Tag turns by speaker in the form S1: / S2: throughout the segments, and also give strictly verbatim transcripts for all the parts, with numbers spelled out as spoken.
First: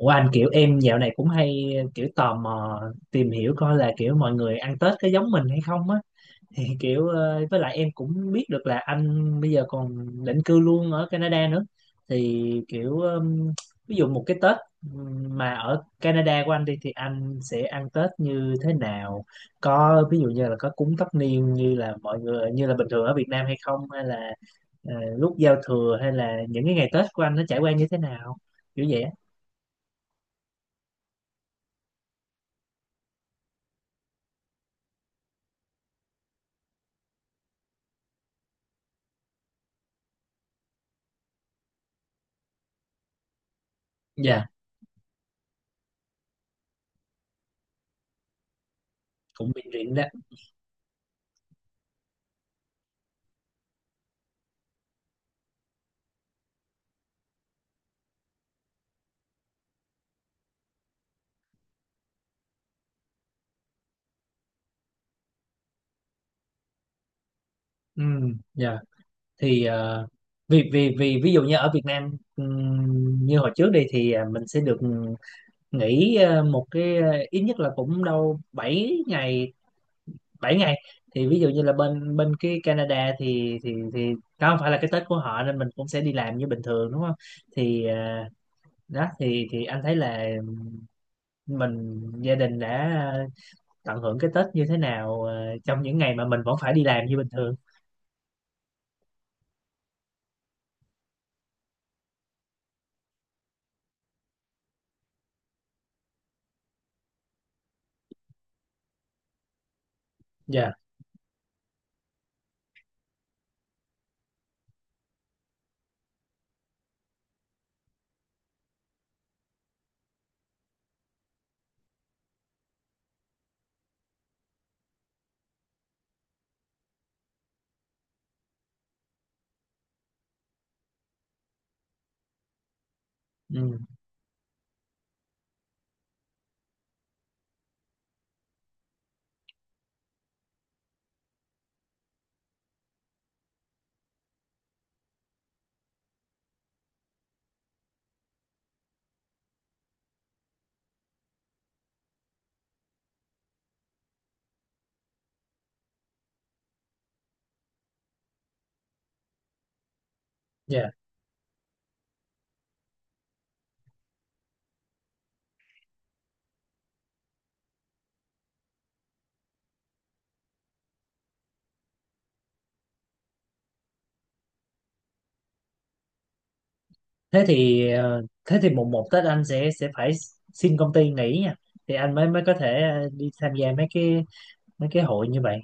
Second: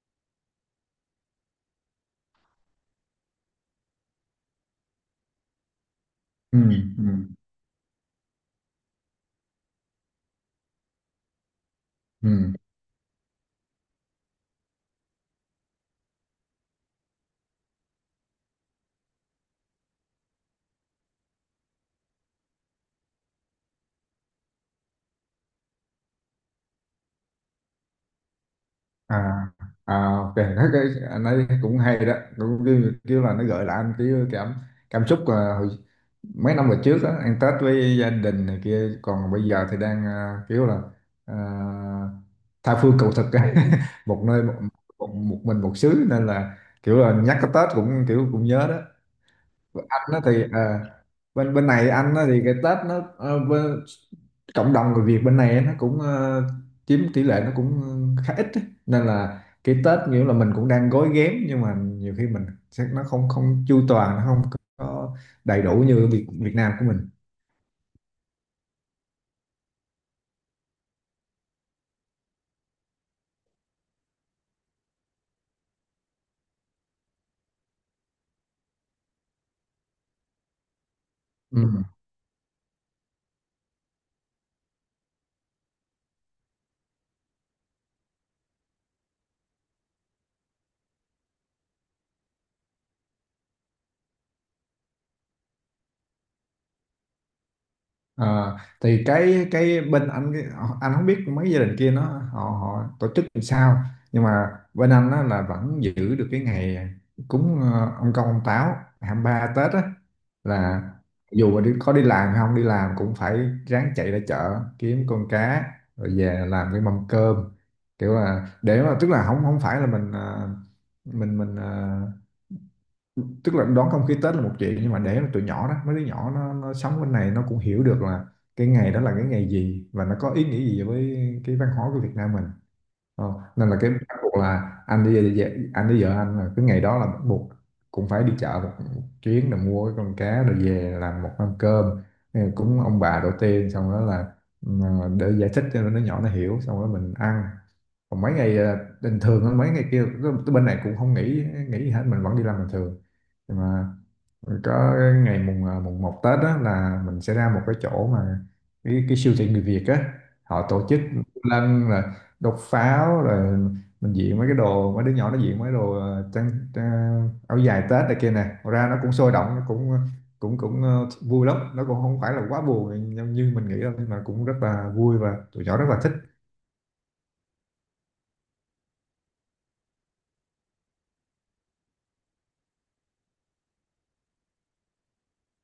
S1: Ủa anh, kiểu em dạo này cũng hay kiểu tò mò tìm hiểu coi là kiểu mọi người ăn Tết có giống mình hay không á.
S2: ừ
S1: Thì
S2: ừ
S1: kiểu ờ, với lại em cũng biết được là anh bây giờ còn định cư luôn ở Canada nữa. Thì
S2: ừ
S1: kiểu ừm, ví dụ một cái Tết ừm, mà ở Canada của anh đi thì anh sẽ ăn Tết như thế nào? Có ví dụ như là có cúng tất niên như là mọi người như là bình thường ở Việt Nam hay không, hay là ờ, lúc giao thừa hay là những cái ngày Tết của anh nó trải qua như thế nào, kiểu vậy á?
S2: à à ok, thấy cái anh ấy cũng hay đó, cũng kiểu, kiểu là nó gợi lại anh cái cảm cảm xúc à, hồi, mấy năm về trước á, ăn Tết với gia đình này kia, còn bây giờ thì đang à, kiểu là à, tha phương cầu thực á. một nơi
S1: Dạ.
S2: một, một, một mình một xứ, nên là kiểu là nhắc cái Tết cũng kiểu cũng nhớ đó.
S1: Cũng bị rỉ
S2: Anh
S1: đấy.
S2: đó thì à, bên bên này anh á, thì cái Tết nó ờ, bên, cộng đồng người Việt bên này nó cũng ờ, chiếm tỷ lệ nó cũng ờ, khá ít ấy. Nên là cái Tết nghĩa là mình cũng đang gói ghém, nhưng mà nhiều khi mình sẽ nó không không chu toàn, nó không có đầy đủ như Việt Việt Nam của mình.
S1: Ừ. Dạ. Thì ờ, vì vì vì ví dụ như ở Việt Nam ừm, như hồi trước đi thì à, mình sẽ được nghỉ ờ, một cái ờ, ít nhất là cũng đâu bảy ngày, bảy ngày. Thì ví dụ như là
S2: Ừ.
S1: bên bên cái Canada thì thì thì đó không phải là cái Tết của họ nên mình cũng sẽ đi làm như bình thường đúng không? Thì ờ, đó thì thì anh thấy là mình gia đình đã ờ, tận hưởng cái Tết như thế nào ờ, trong những ngày mà mình vẫn phải đi làm như bình thường.
S2: Ờ, thì cái cái bên anh cái, anh không biết mấy gia đình kia nó họ họ tổ chức làm sao, nhưng mà bên anh á, là vẫn giữ được cái ngày cúng ờ, ông công ông táo hai mươi ba Tết á,
S1: Dạ.
S2: là dù mà đi, có đi làm hay không đi làm cũng phải ráng chạy ra chợ kiếm con cá rồi về làm cái mâm cơm, kiểu là để mà tức là không không phải là mình ờ, mình mình ờ, tức là đón không khí Tết là một chuyện, nhưng mà để mà tụi nhỏ đó, mấy đứa nhỏ nó, nó sống bên này nó cũng hiểu được là cái ngày đó là cái ngày gì và nó có ý nghĩa gì với cái văn hóa của Việt Nam mình. Ờ, nên là
S1: Ừ.
S2: cái bắt buộc là anh đi anh đi vợ anh là cái ngày đó là bắt buộc cũng phải đi chợ một chuyến để mua cái con cá rồi về làm một mâm cơm cúng ông bà đầu tiên, xong đó là ừ, để giải thích cho nó, nhỏ nó hiểu, xong đó mình ăn. Còn mấy ngày ờ, bình thường hơn, mấy ngày kia cái cái bên này cũng không nghỉ nghỉ gì hết, mình vẫn đi làm bình thường, nhưng mà có ngày mùng ờ, mùng một Tết đó là mình sẽ ra một cái chỗ mà cái, cái siêu thị người Việt á, họ tổ
S1: Dạ.
S2: chức lân, là đốt pháo rồi mình diện mấy cái đồ, mấy đứa nhỏ nó diện mấy đồ ờ, trang, trang áo dài Tết này kia nè, ra nó cũng sôi động, nó cũng cũng cũng ờ, vui lắm, nó cũng không phải là quá buồn nhưng như mình nghĩ đâu, nhưng mà cũng rất là vui và tụi nhỏ rất là thích.
S1: Thế thì ờ, thế thì mùng một Tết anh sẽ sẽ phải xin công ty nghỉ nha, thì anh mới mới có thể ờ, đi tham gia mấy cái mấy cái hội như vậy.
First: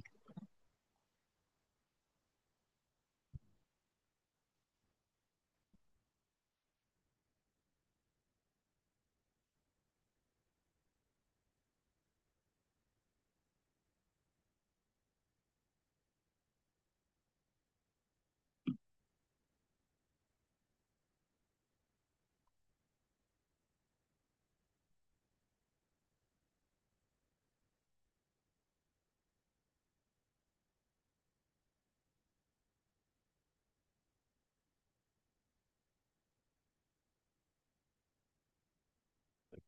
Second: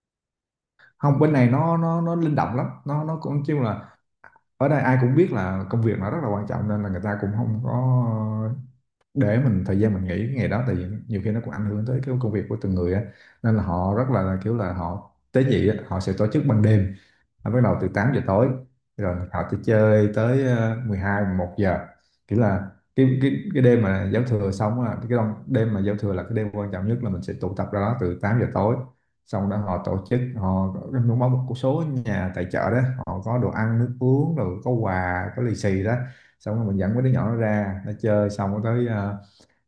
S2: Không, bên này nó nó nó linh động lắm, nó nó cũng chung là ở đây ai cũng biết là công việc nó rất là quan trọng, nên là người ta cũng không có để mình thời gian mình nghỉ cái ngày đó, tại vì nhiều khi nó cũng ảnh hưởng tới cái công việc của từng người á. Nên là họ rất là kiểu là họ tế nhị á, họ sẽ tổ chức ban đêm, nó bắt đầu từ tám giờ tối, rồi họ sẽ chơi tới ờ, mười hai một giờ, kiểu là cái cái cái đêm mà giao thừa xong á, cái đông- đêm mà giao thừa là cái đêm quan trọng nhất, là mình sẽ tụ tập ra đó từ tám giờ tối. Xong đó họ tổ chức, họ có có một số nhà tài trợ đó, họ có đồ ăn nước uống, rồi có quà có lì xì đó, xong rồi mình dẫn mấy đứa nhỏ nó ra nó chơi, xong rồi tới ờ,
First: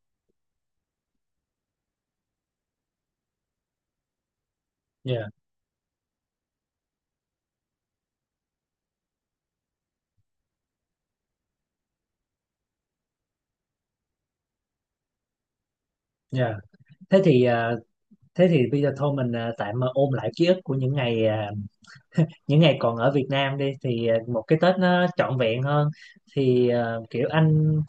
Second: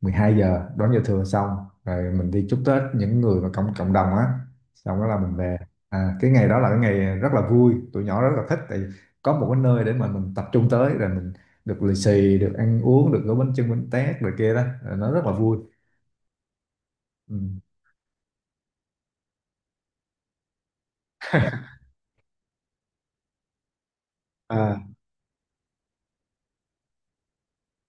S2: mười hai giờ đón giao thừa xong, rồi mình đi chúc Tết những người mà cộng cộng đồng á, xong đó là
S1: Dạ,
S2: mình về. À, cái ngày đó là cái ngày rất là vui, tụi nhỏ rất là thích tại vì có một cái nơi để mà mình tập trung tới, rồi mình được lì xì, được ăn uống, được gói bánh chưng bánh tét rồi kia đó, rồi nó rất là vui.
S1: dạ. thế
S2: Ừ.
S1: thì ờ, thế thì bây giờ thôi mình ờ, tạm ờ, ôn lại ký ức của những ngày ờ, những ngày còn ở Việt Nam đi thì ờ, một cái Tết
S2: À.
S1: nó trọn vẹn hơn. Thì ờ, kiểu anh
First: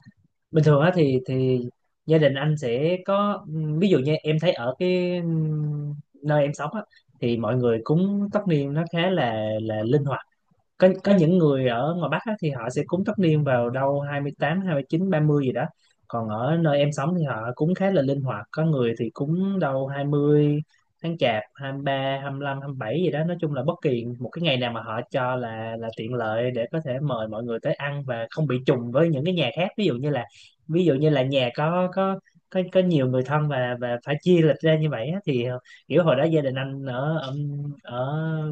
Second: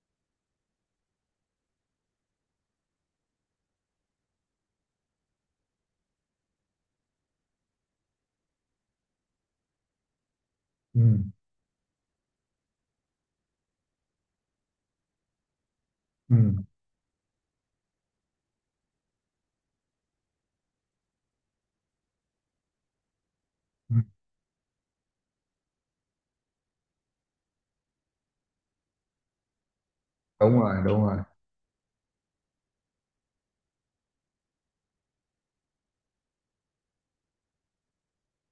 S1: bình thường á thì thì gia đình anh sẽ có. Ví dụ như em thấy ở cái ừm, nơi em sống á, thì mọi người cúng tất niên nó khá là là linh hoạt. có
S2: Ừ.
S1: có những người ở ngoài Bắc á, thì họ sẽ cúng tất niên vào đâu hai mươi tám, hai mươi chín, ba mươi gì đó. Còn
S2: Ừ.
S1: ở nơi em sống thì họ cúng khá là linh hoạt, có người thì cúng đâu hai mươi tháng Chạp, hai mươi ba, hai mươi lăm, hai mươi bảy gì đó, nói chung là bất
S2: Ừ.
S1: kỳ một cái ngày nào mà họ cho là là tiện lợi để có thể mời mọi người tới ăn và không bị trùng với những cái nhà khác, ví dụ như là,
S2: Đúng rồi,
S1: ví dụ
S2: đúng
S1: như
S2: rồi.
S1: là nhà có có có có nhiều người thân và và phải chia lịch ra như vậy á, thì kiểu hồi đó gia đình anh ở ở, ở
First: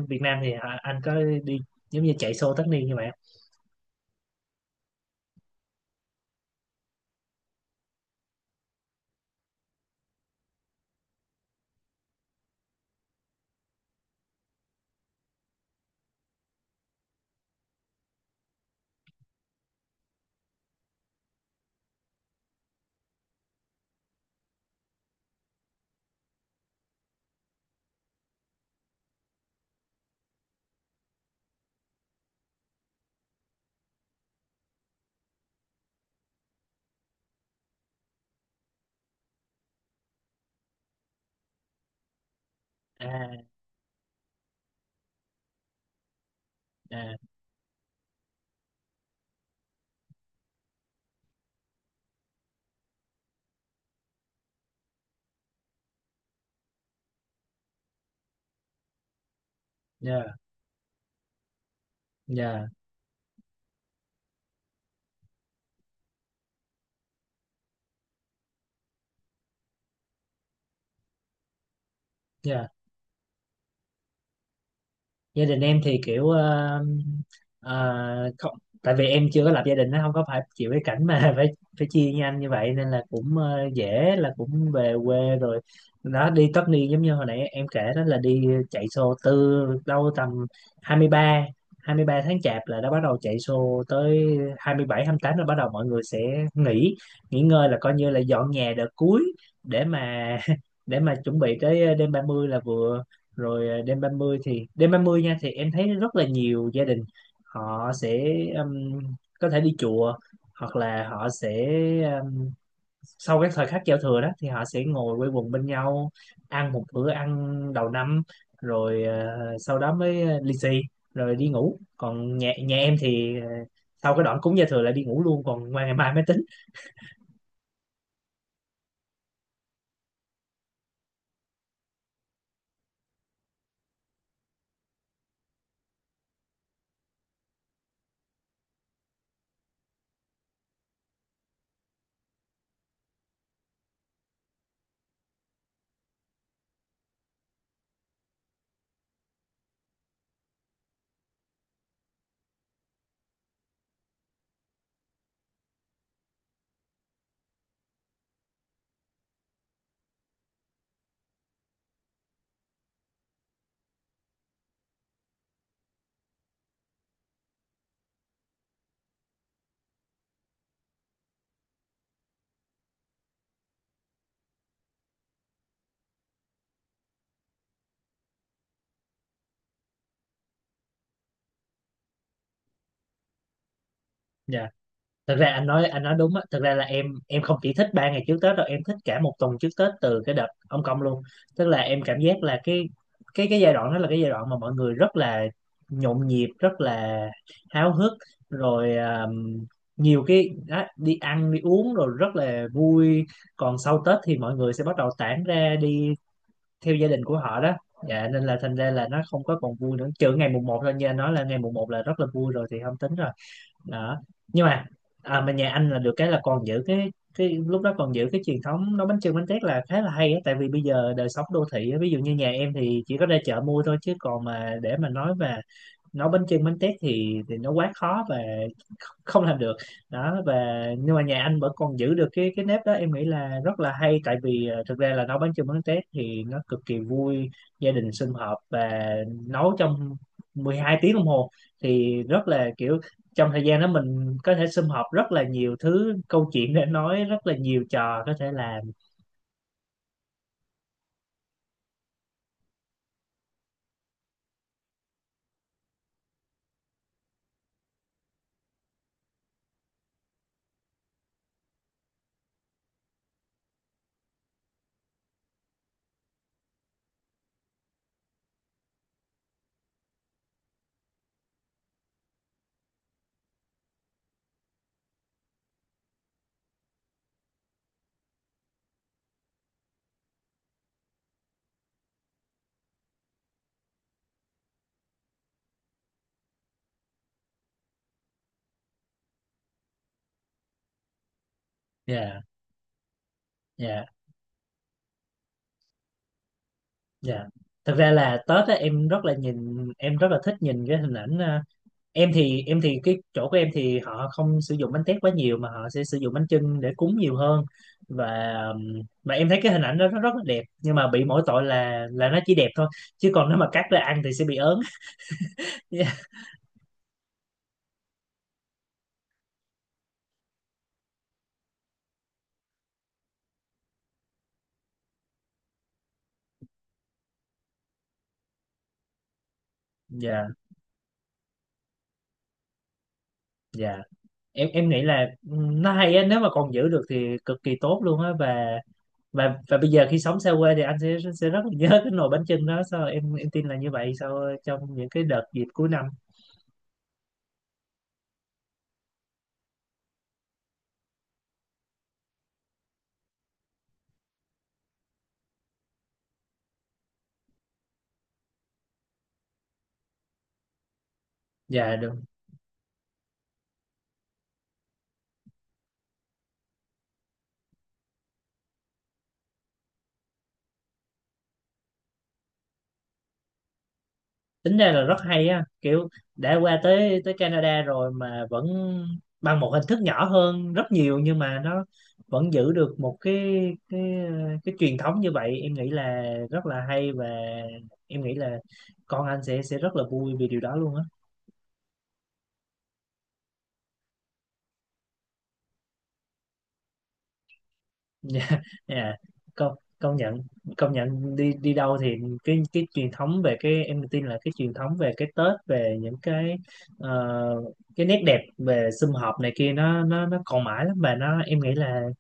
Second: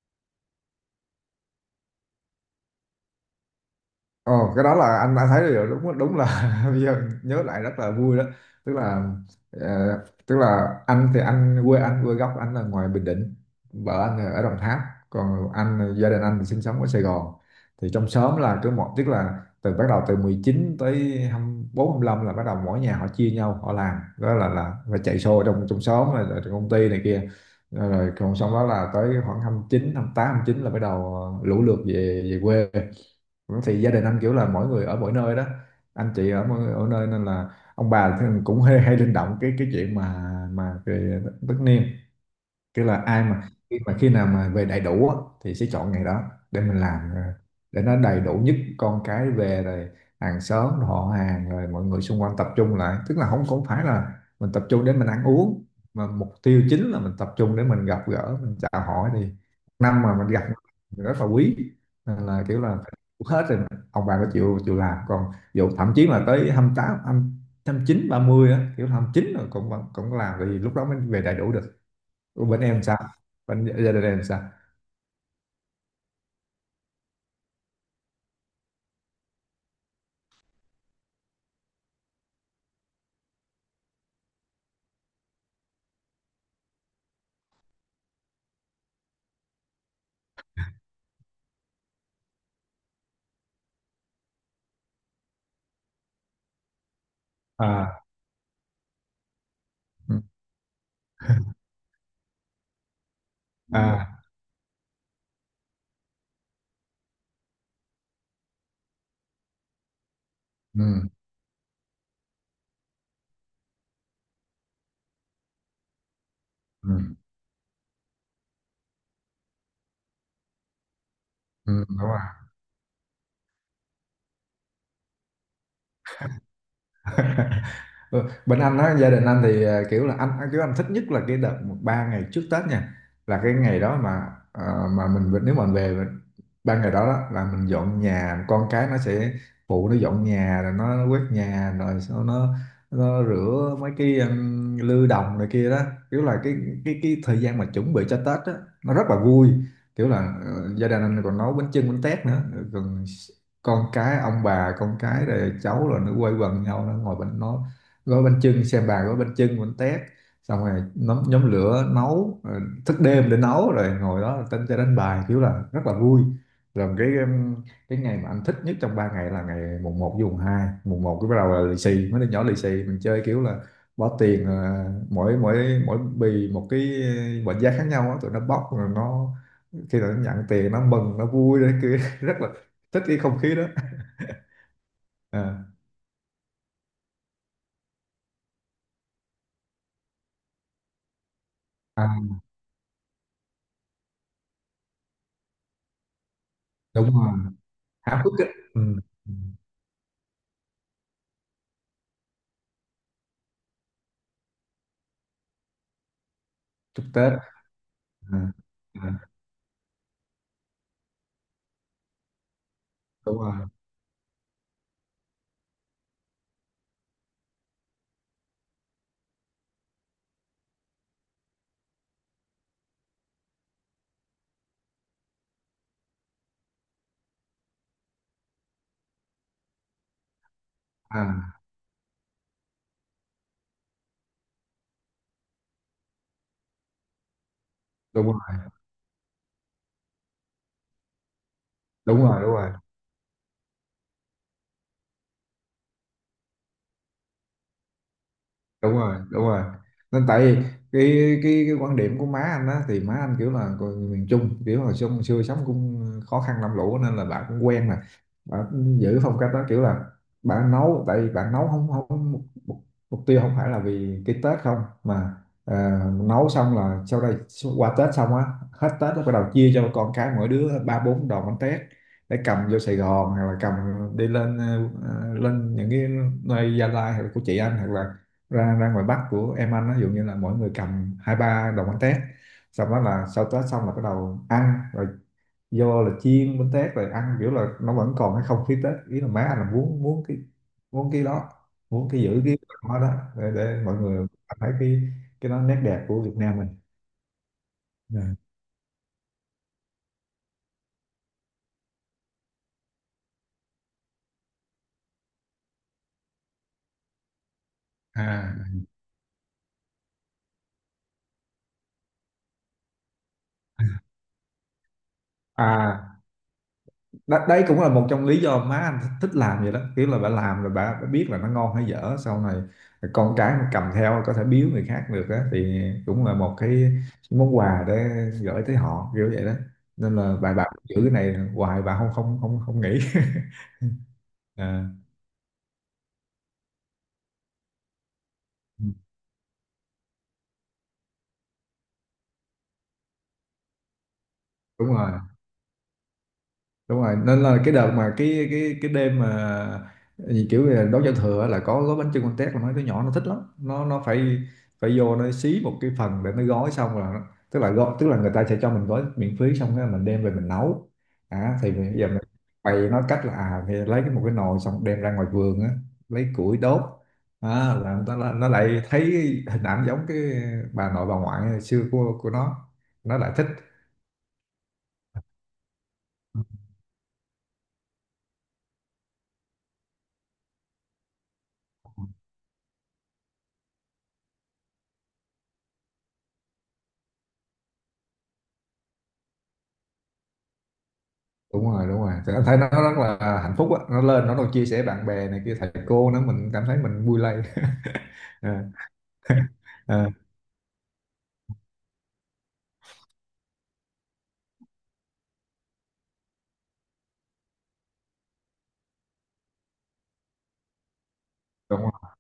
S1: Việt Nam thì họ- anh có đi giống như chạy xô tất niên như vậy không?
S2: Ồ, cái đó là anh anh thấy được, đúng đúng là, bây giờ nhớ lại rất là vui đó. Tức là ờ, tức là anh thì anh quê anh quê gốc anh là ngoài Bình Định, vợ anh là ở Đồng Tháp, còn anh gia đình anh thì sinh sống ở Sài Gòn. Thì trong xóm là cứ một, tức là từ bắt đầu từ mười chín tới hai mươi bốn hai lăm là bắt đầu mỗi nhà họ chia nhau họ làm đó, là là phải chạy xô trong trong xóm rồi, rồi trong công ty này kia. Ờ, rồi còn xong đó là tới khoảng hai mươi chín hai mươi tám hai mươi chín là bắt đầu lũ lượt về về quê. Thì gia đình anh kiểu là mỗi người ở mỗi nơi đó, anh chị ở mỗi, ở nơi, nên là ông bà thì cũng hay, hay linh động cái cái chuyện mà mà về tất niên, tức là
S1: À.
S2: ai mà khi mà khi nào mà về đầy đủ á, thì sẽ chọn ngày đó để mình làm,
S1: À.
S2: ờ, để nó đầy đủ nhất con cái về rồi hàng xóm rồi họ hàng rồi mọi người xung quanh tập trung lại, tức là không không phải là mình tập trung để mình ăn uống, mà mục tiêu chính là mình tập trung để mình gặp gỡ mình chào hỏi, thì năm mà mình
S1: Yeah,
S2: gặp thì rất là quý. Nên là kiểu
S1: yeah,
S2: là phải đủ hết rồi ông bà có chịu chịu làm, còn dù thậm chí là tới hai hai mươi mươi tám, hai mươi chín, ba mươi á, kiểu hai mươi chín rồi cũng vẫn- cũng làm, vì lúc đó mới về đầy đủ được. Ủa, bên
S1: yeah.
S2: em sao? Bên gia đình em sao?
S1: Gia đình em thì kiểu ờ, ờ, không, tại vì em chưa có lập gia đình nó không có phải chịu cái cảnh mà phải phải chia với anh như vậy nên là cũng ờ, dễ là cũng về quê rồi. Đó, đi tất niên giống như hồi nãy em kể đó là đi chạy xô từ đâu tầm hai hai mươi ba hai mươi ba tháng chạp là đã bắt đầu chạy xô tới hai hai mươi bảy, hai mươi tám là bắt đầu mọi người sẽ nghỉ nghỉ ngơi là coi
S2: À.
S1: như là dọn nhà đợt cuối để
S2: Ừ.
S1: mà để mà chuẩn bị tới đêm ba mươi là vừa. Rồi à,
S2: Ừ.
S1: đêm
S2: À.
S1: ba mươi thì đêm ba mươi nha, thì em thấy rất là nhiều gia đình họ sẽ um, có thể đi chùa hoặc là
S2: Ừ.
S1: họ sẽ um, sau cái thời khắc giao thừa đó thì họ sẽ ngồi quây quần bên nhau ăn một
S2: Ừ.
S1: bữa ăn đầu năm rồi à, sau đó mới à, lì xì rồi đi ngủ.
S2: Ừ. Đúng rồi.
S1: Còn nhà nhà em thì à, sau cái đoạn cúng giao thừa là đi ngủ luôn, còn qua ngày mai mới tính.
S2: Ừ, bên anh á gia đình anh thì ờ, kiểu là anh anh- kiểu anh thích nhất là cái đợt ba ngày trước Tết nha, là cái ngày đó mà ờ, mà mình về- nếu mà mình về mình- ba ngày đó, đó là mình dọn nhà, con cái nó sẽ phụ nó dọn nhà rồi nó quét nhà rồi sau nó nó rửa mấy cái um, lư đồng này kia đó, kiểu là cái cái cái thời gian mà chuẩn bị cho Tết á nó rất là vui, kiểu là ờ, gia đình anh còn nấu bánh chưng bánh tét nữa, còn con cái ông bà con cái rồi cháu rồi nó quây quần nhau, nó ngồi bên nó gói bánh chưng xem bà gói bánh chưng bánh tét, xong rồi nhóm, nhóm lửa nấu rồi thức đêm để nấu, rồi ngồi đó tính cho đánh bài kiểu là rất là vui. Rồi cái um, cái ngày mà anh thích nhất trong ba ngày là ngày mùng một với mùng hai. Mùng một cái bắt đầu là lì xì mấy đứa nhỏ, lì xì mình chơi kiểu là bỏ tiền ờ, mỗi mỗi mỗi bì một cái mệnh giá khác nhau á, tụi nó bóc rồi nó, khi nào nó nhận tiền nó mừng nó vui đấy cứ rất là thích cái không khí đó.
S1: Dạ. Thực ra
S2: À.
S1: anh nói anh nói đúng á, thực ra là em em không chỉ thích ba ngày trước Tết đâu, em thích cả một tuần trước Tết từ cái đợt ông Công luôn. Tức là em
S2: À.
S1: cảm giác là cái cái cái giai đoạn đó là cái giai đoạn mà mọi người rất là nhộn nhịp, rất
S2: Đúng
S1: là
S2: rồi.
S1: háo hức.
S2: Háo hức á.
S1: Rồi
S2: Ừ.
S1: um, nhiều cái đó, đi ăn đi uống rồi rất là vui. Còn sau Tết thì mọi người sẽ bắt đầu tản ra đi theo
S2: Chúc
S1: gia đình
S2: Tết.
S1: của họ đó. Dạ, nên
S2: À.
S1: là thành ra là nó
S2: À.
S1: không có còn vui nữa trừ ngày mùng một thôi, như anh nói là ngày mùng một là rất là vui rồi thì không tính. Đó.
S2: Đúng rồi.
S1: Nhưng mà à, mà nhà anh là được cái là còn giữ cái cái lúc đó còn giữ cái truyền thống nấu bánh chưng bánh tét là khá là hay á, tại vì bây giờ đời sống đô thị á, ví dụ như nhà em thì chỉ có ra chợ mua thôi chứ còn mà để mà nói mà nấu bánh chưng bánh tét thì thì nó quá khó và không làm được. Đó. Và nhưng mà nhà
S2: À.
S1: anh vẫn còn giữ được cái cái nếp đó, em nghĩ là rất là hay, tại vì ờ, thực ra là nấu bánh chưng bánh tét thì nó cực kỳ vui, gia đình
S2: Đúng
S1: sum họp
S2: rồi,
S1: và nấu trong mười hai tiếng đồng hồ
S2: đúng
S1: thì
S2: rồi.
S1: rất
S2: Đúng
S1: là
S2: rồi,
S1: kiểu trong thời gian đó mình có thể sum họp rất là nhiều thứ, câu chuyện để nói rất là nhiều, trò có thể làm.
S2: đúng rồi, đúng rồi. Nên tại vì cái cái cái quan điểm của má anh á thì má anh kiểu là người miền Trung, kiểu hồi xưa, hồi xưa sống cũng khó khăn làm lũ nên là bà cũng quen mà, bà cũng giữ phong cách đó, kiểu là bà nấu, tại vì bà nấu không không mục, mục mục tiêu không phải là vì cái Tết không, mà à, nấu xong là sau đây qua Tết xong á, hết Tết nó bắt đầu chia cho con cái mỗi đứa ba bốn đòn bánh tét để cầm vô Sài Gòn, hoặc là cầm đi lên ờ, ờ, lên những cái nơi Gia Lai, hoặc là của chị anh, hoặc là ra ra ngoài Bắc của em anh á, ví dụ như là mỗi người cầm hai ba đồng bánh tét, xong đó là sau Tết xong là bắt đầu ăn rồi, vô là chiên bánh tét rồi ăn, kiểu là nó vẫn còn cái không khí Tết, ý là má anh là muốn muốn cái muốn cái đó, muốn cái
S1: Dạ.
S2: giữ cái đó đó, để, để mọi
S1: Dạ.
S2: người thấy cái cái đó, nét đẹp của Việt Nam mình.
S1: Dạ. Thực ra
S2: Dạ.
S1: là Tết á, em rất là nhìn em rất là thích nhìn cái hình ảnh ờ, em thì em thì cái chỗ của em thì họ không sử dụng bánh tét quá nhiều mà họ sẽ sử dụng bánh chưng để cúng nhiều hơn. Và
S2: À.
S1: um, mà em thấy cái hình ảnh đó nó rất là đẹp, nhưng mà bị mỗi tội là là nó chỉ đẹp thôi, chứ còn nếu mà cắt ra ăn thì sẽ bị ớn.
S2: À. Đ- đấy cũng là một trong lý do má anh thích, thích làm vậy đó, kiểu là bà làm rồi bà, bà biết là nó ngon hay dở, sau này con cái nó cầm theo có thể biếu người khác được á, thì cũng là một cái món quà để gửi tới họ kiểu vậy đó. Nên là
S1: Dạ.
S2: bà bà giữ cái này hoài, bà không không không không nghĩ.
S1: Dạ. em
S2: À.
S1: em nghĩ là ừm, nó hay á, nếu mà còn giữ được thì cực kỳ tốt luôn á. Và
S2: Ừ.
S1: và và bây giờ khi sống xa quê thì anh sẽ sẽ rất là nhớ cái nồi bánh chưng đó sao, em em tin là như vậy sau
S2: Đúng
S1: trong những
S2: rồi,
S1: cái đợt dịp cuối năm.
S2: đúng rồi, nên là cái đợt mà cái cái cái đêm mà gì kiểu là đón giao thừa là có gói bánh chưng con tét, là mấy đứa nhỏ nó thích lắm, nó nó phải phải vô nó xí một cái phần để nó gói, xong là nó- tức là gói, tức là người ta sẽ cho mình gói miễn phí, xong cái mình đem về mình nấu. À, thì bây
S1: Dạ
S2: giờ
S1: được.
S2: mình bày nó cách là à, thì lấy cái một cái nồi xong đem ra ngoài vườn á, lấy củi đốt. À, là nó, nó nó lại thấy hình ảnh giống cái bà nội bà ngoại xưa của của nó nó lại thích.
S1: Tính ra là rất hay á, kiểu đã qua tới tới Canada rồi mà vẫn bằng một hình thức nhỏ hơn rất nhiều nhưng mà nó vẫn giữ được một cái cái cái truyền thống như vậy, em nghĩ là rất là hay. Và em nghĩ là con anh sẽ sẽ rất là vui vì điều đó luôn á.
S2: Đúng rồi, đúng rồi. Thì anh thấy nó rất là hạnh phúc á, nó lên nó còn chia sẻ bạn bè này kia thầy cô nữa, mình cảm thấy mình vui lây.
S1: Dạ.
S2: Ờ,
S1: Dạ. công
S2: ờ,
S1: công nhận công nhận đi đi đâu thì cái cái truyền thống về cái em tin là cái truyền thống về cái Tết, về những cái ờ, cái nét đẹp về sum họp này kia nó nó nó còn mãi lắm mà nó em nghĩ
S2: đúng
S1: là
S2: rồi.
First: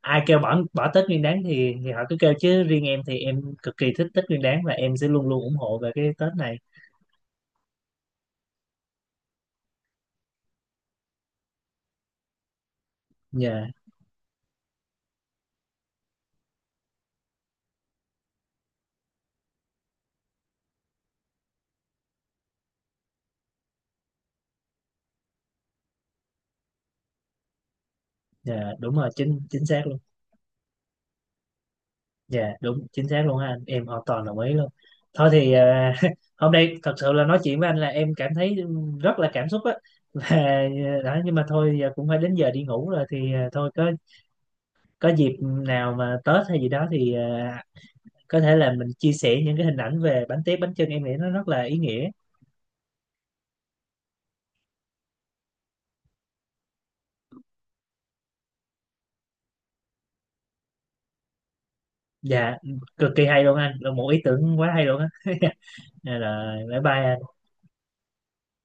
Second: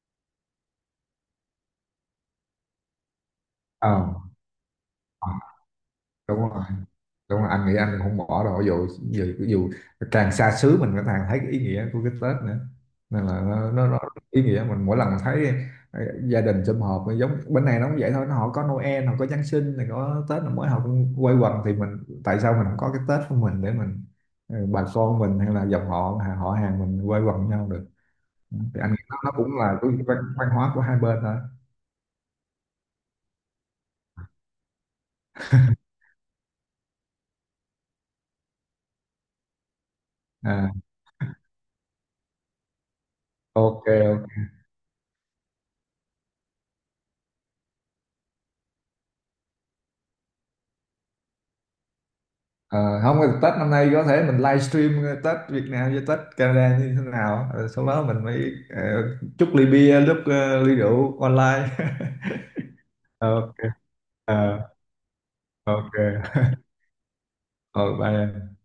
S1: ai kêu bỏ bỏ Tết Nguyên Đán thì thì họ cứ kêu, chứ riêng em thì em cực
S2: Ờ.
S1: kỳ thích Tết Nguyên Đán và em sẽ luôn luôn ủng hộ về cái Tết
S2: Đúng
S1: này.
S2: rồi, đúng rồi, anh nghĩ anh cũng không bỏ đâu, dù dù, dù càng xa xứ mình cũng càng thấy cái ý nghĩa của cái Tết nữa, nên là
S1: Dạ.
S2: nó nó, nó ý nghĩa. Mình mỗi lần mình thấy ờ, gia đình sum họp, giống bên này nó cũng vậy thôi, nó họ có Noel, họ có Giáng sinh này, có Tết là mỗi họ cũng quây quần, thì mình tại sao mình không có cái Tết của mình để mình ờ, bà con mình hay là dòng họ họ hàng mình quây quần với nhau được.
S1: Dạ
S2: Thì anh
S1: đúng
S2: nghĩ
S1: rồi,
S2: nó, nó
S1: chính
S2: cũng
S1: chính
S2: là
S1: xác
S2: cái
S1: luôn.
S2: văn, văn hóa của hai bên thôi.
S1: Dạ đúng chính xác luôn ha anh, em hoàn toàn đồng ý luôn. Thôi thì à, hôm nay thật sự là nói chuyện với anh là em cảm thấy rất là cảm xúc á. Và à,
S2: À,
S1: đó. Nhưng mà thôi giờ cũng phải đến giờ đi ngủ rồi thì à, thôi,
S2: ok,
S1: có
S2: ok.
S1: có dịp nào mà Tết hay gì đó thì à, có thể là mình chia sẻ những cái hình ảnh về bánh tét bánh chưng, em nghĩ nó rất là ý nghĩa.
S2: Ờ, không thì Tết năm nay có thể mình livestream ờ, Tết Việt Nam với Tết Canada như thế nào, rồi sau đó mình mới ờ, chúc ly bia, lúc ờ, ly rượu online.
S1: Dạ cực kỳ hay
S2: Ok.
S1: luôn anh, là một ý tưởng
S2: Ờ,
S1: quá hay luôn á. Dạ
S2: ok.
S1: rồi, bye bye anh.
S2: Ờ, bye em.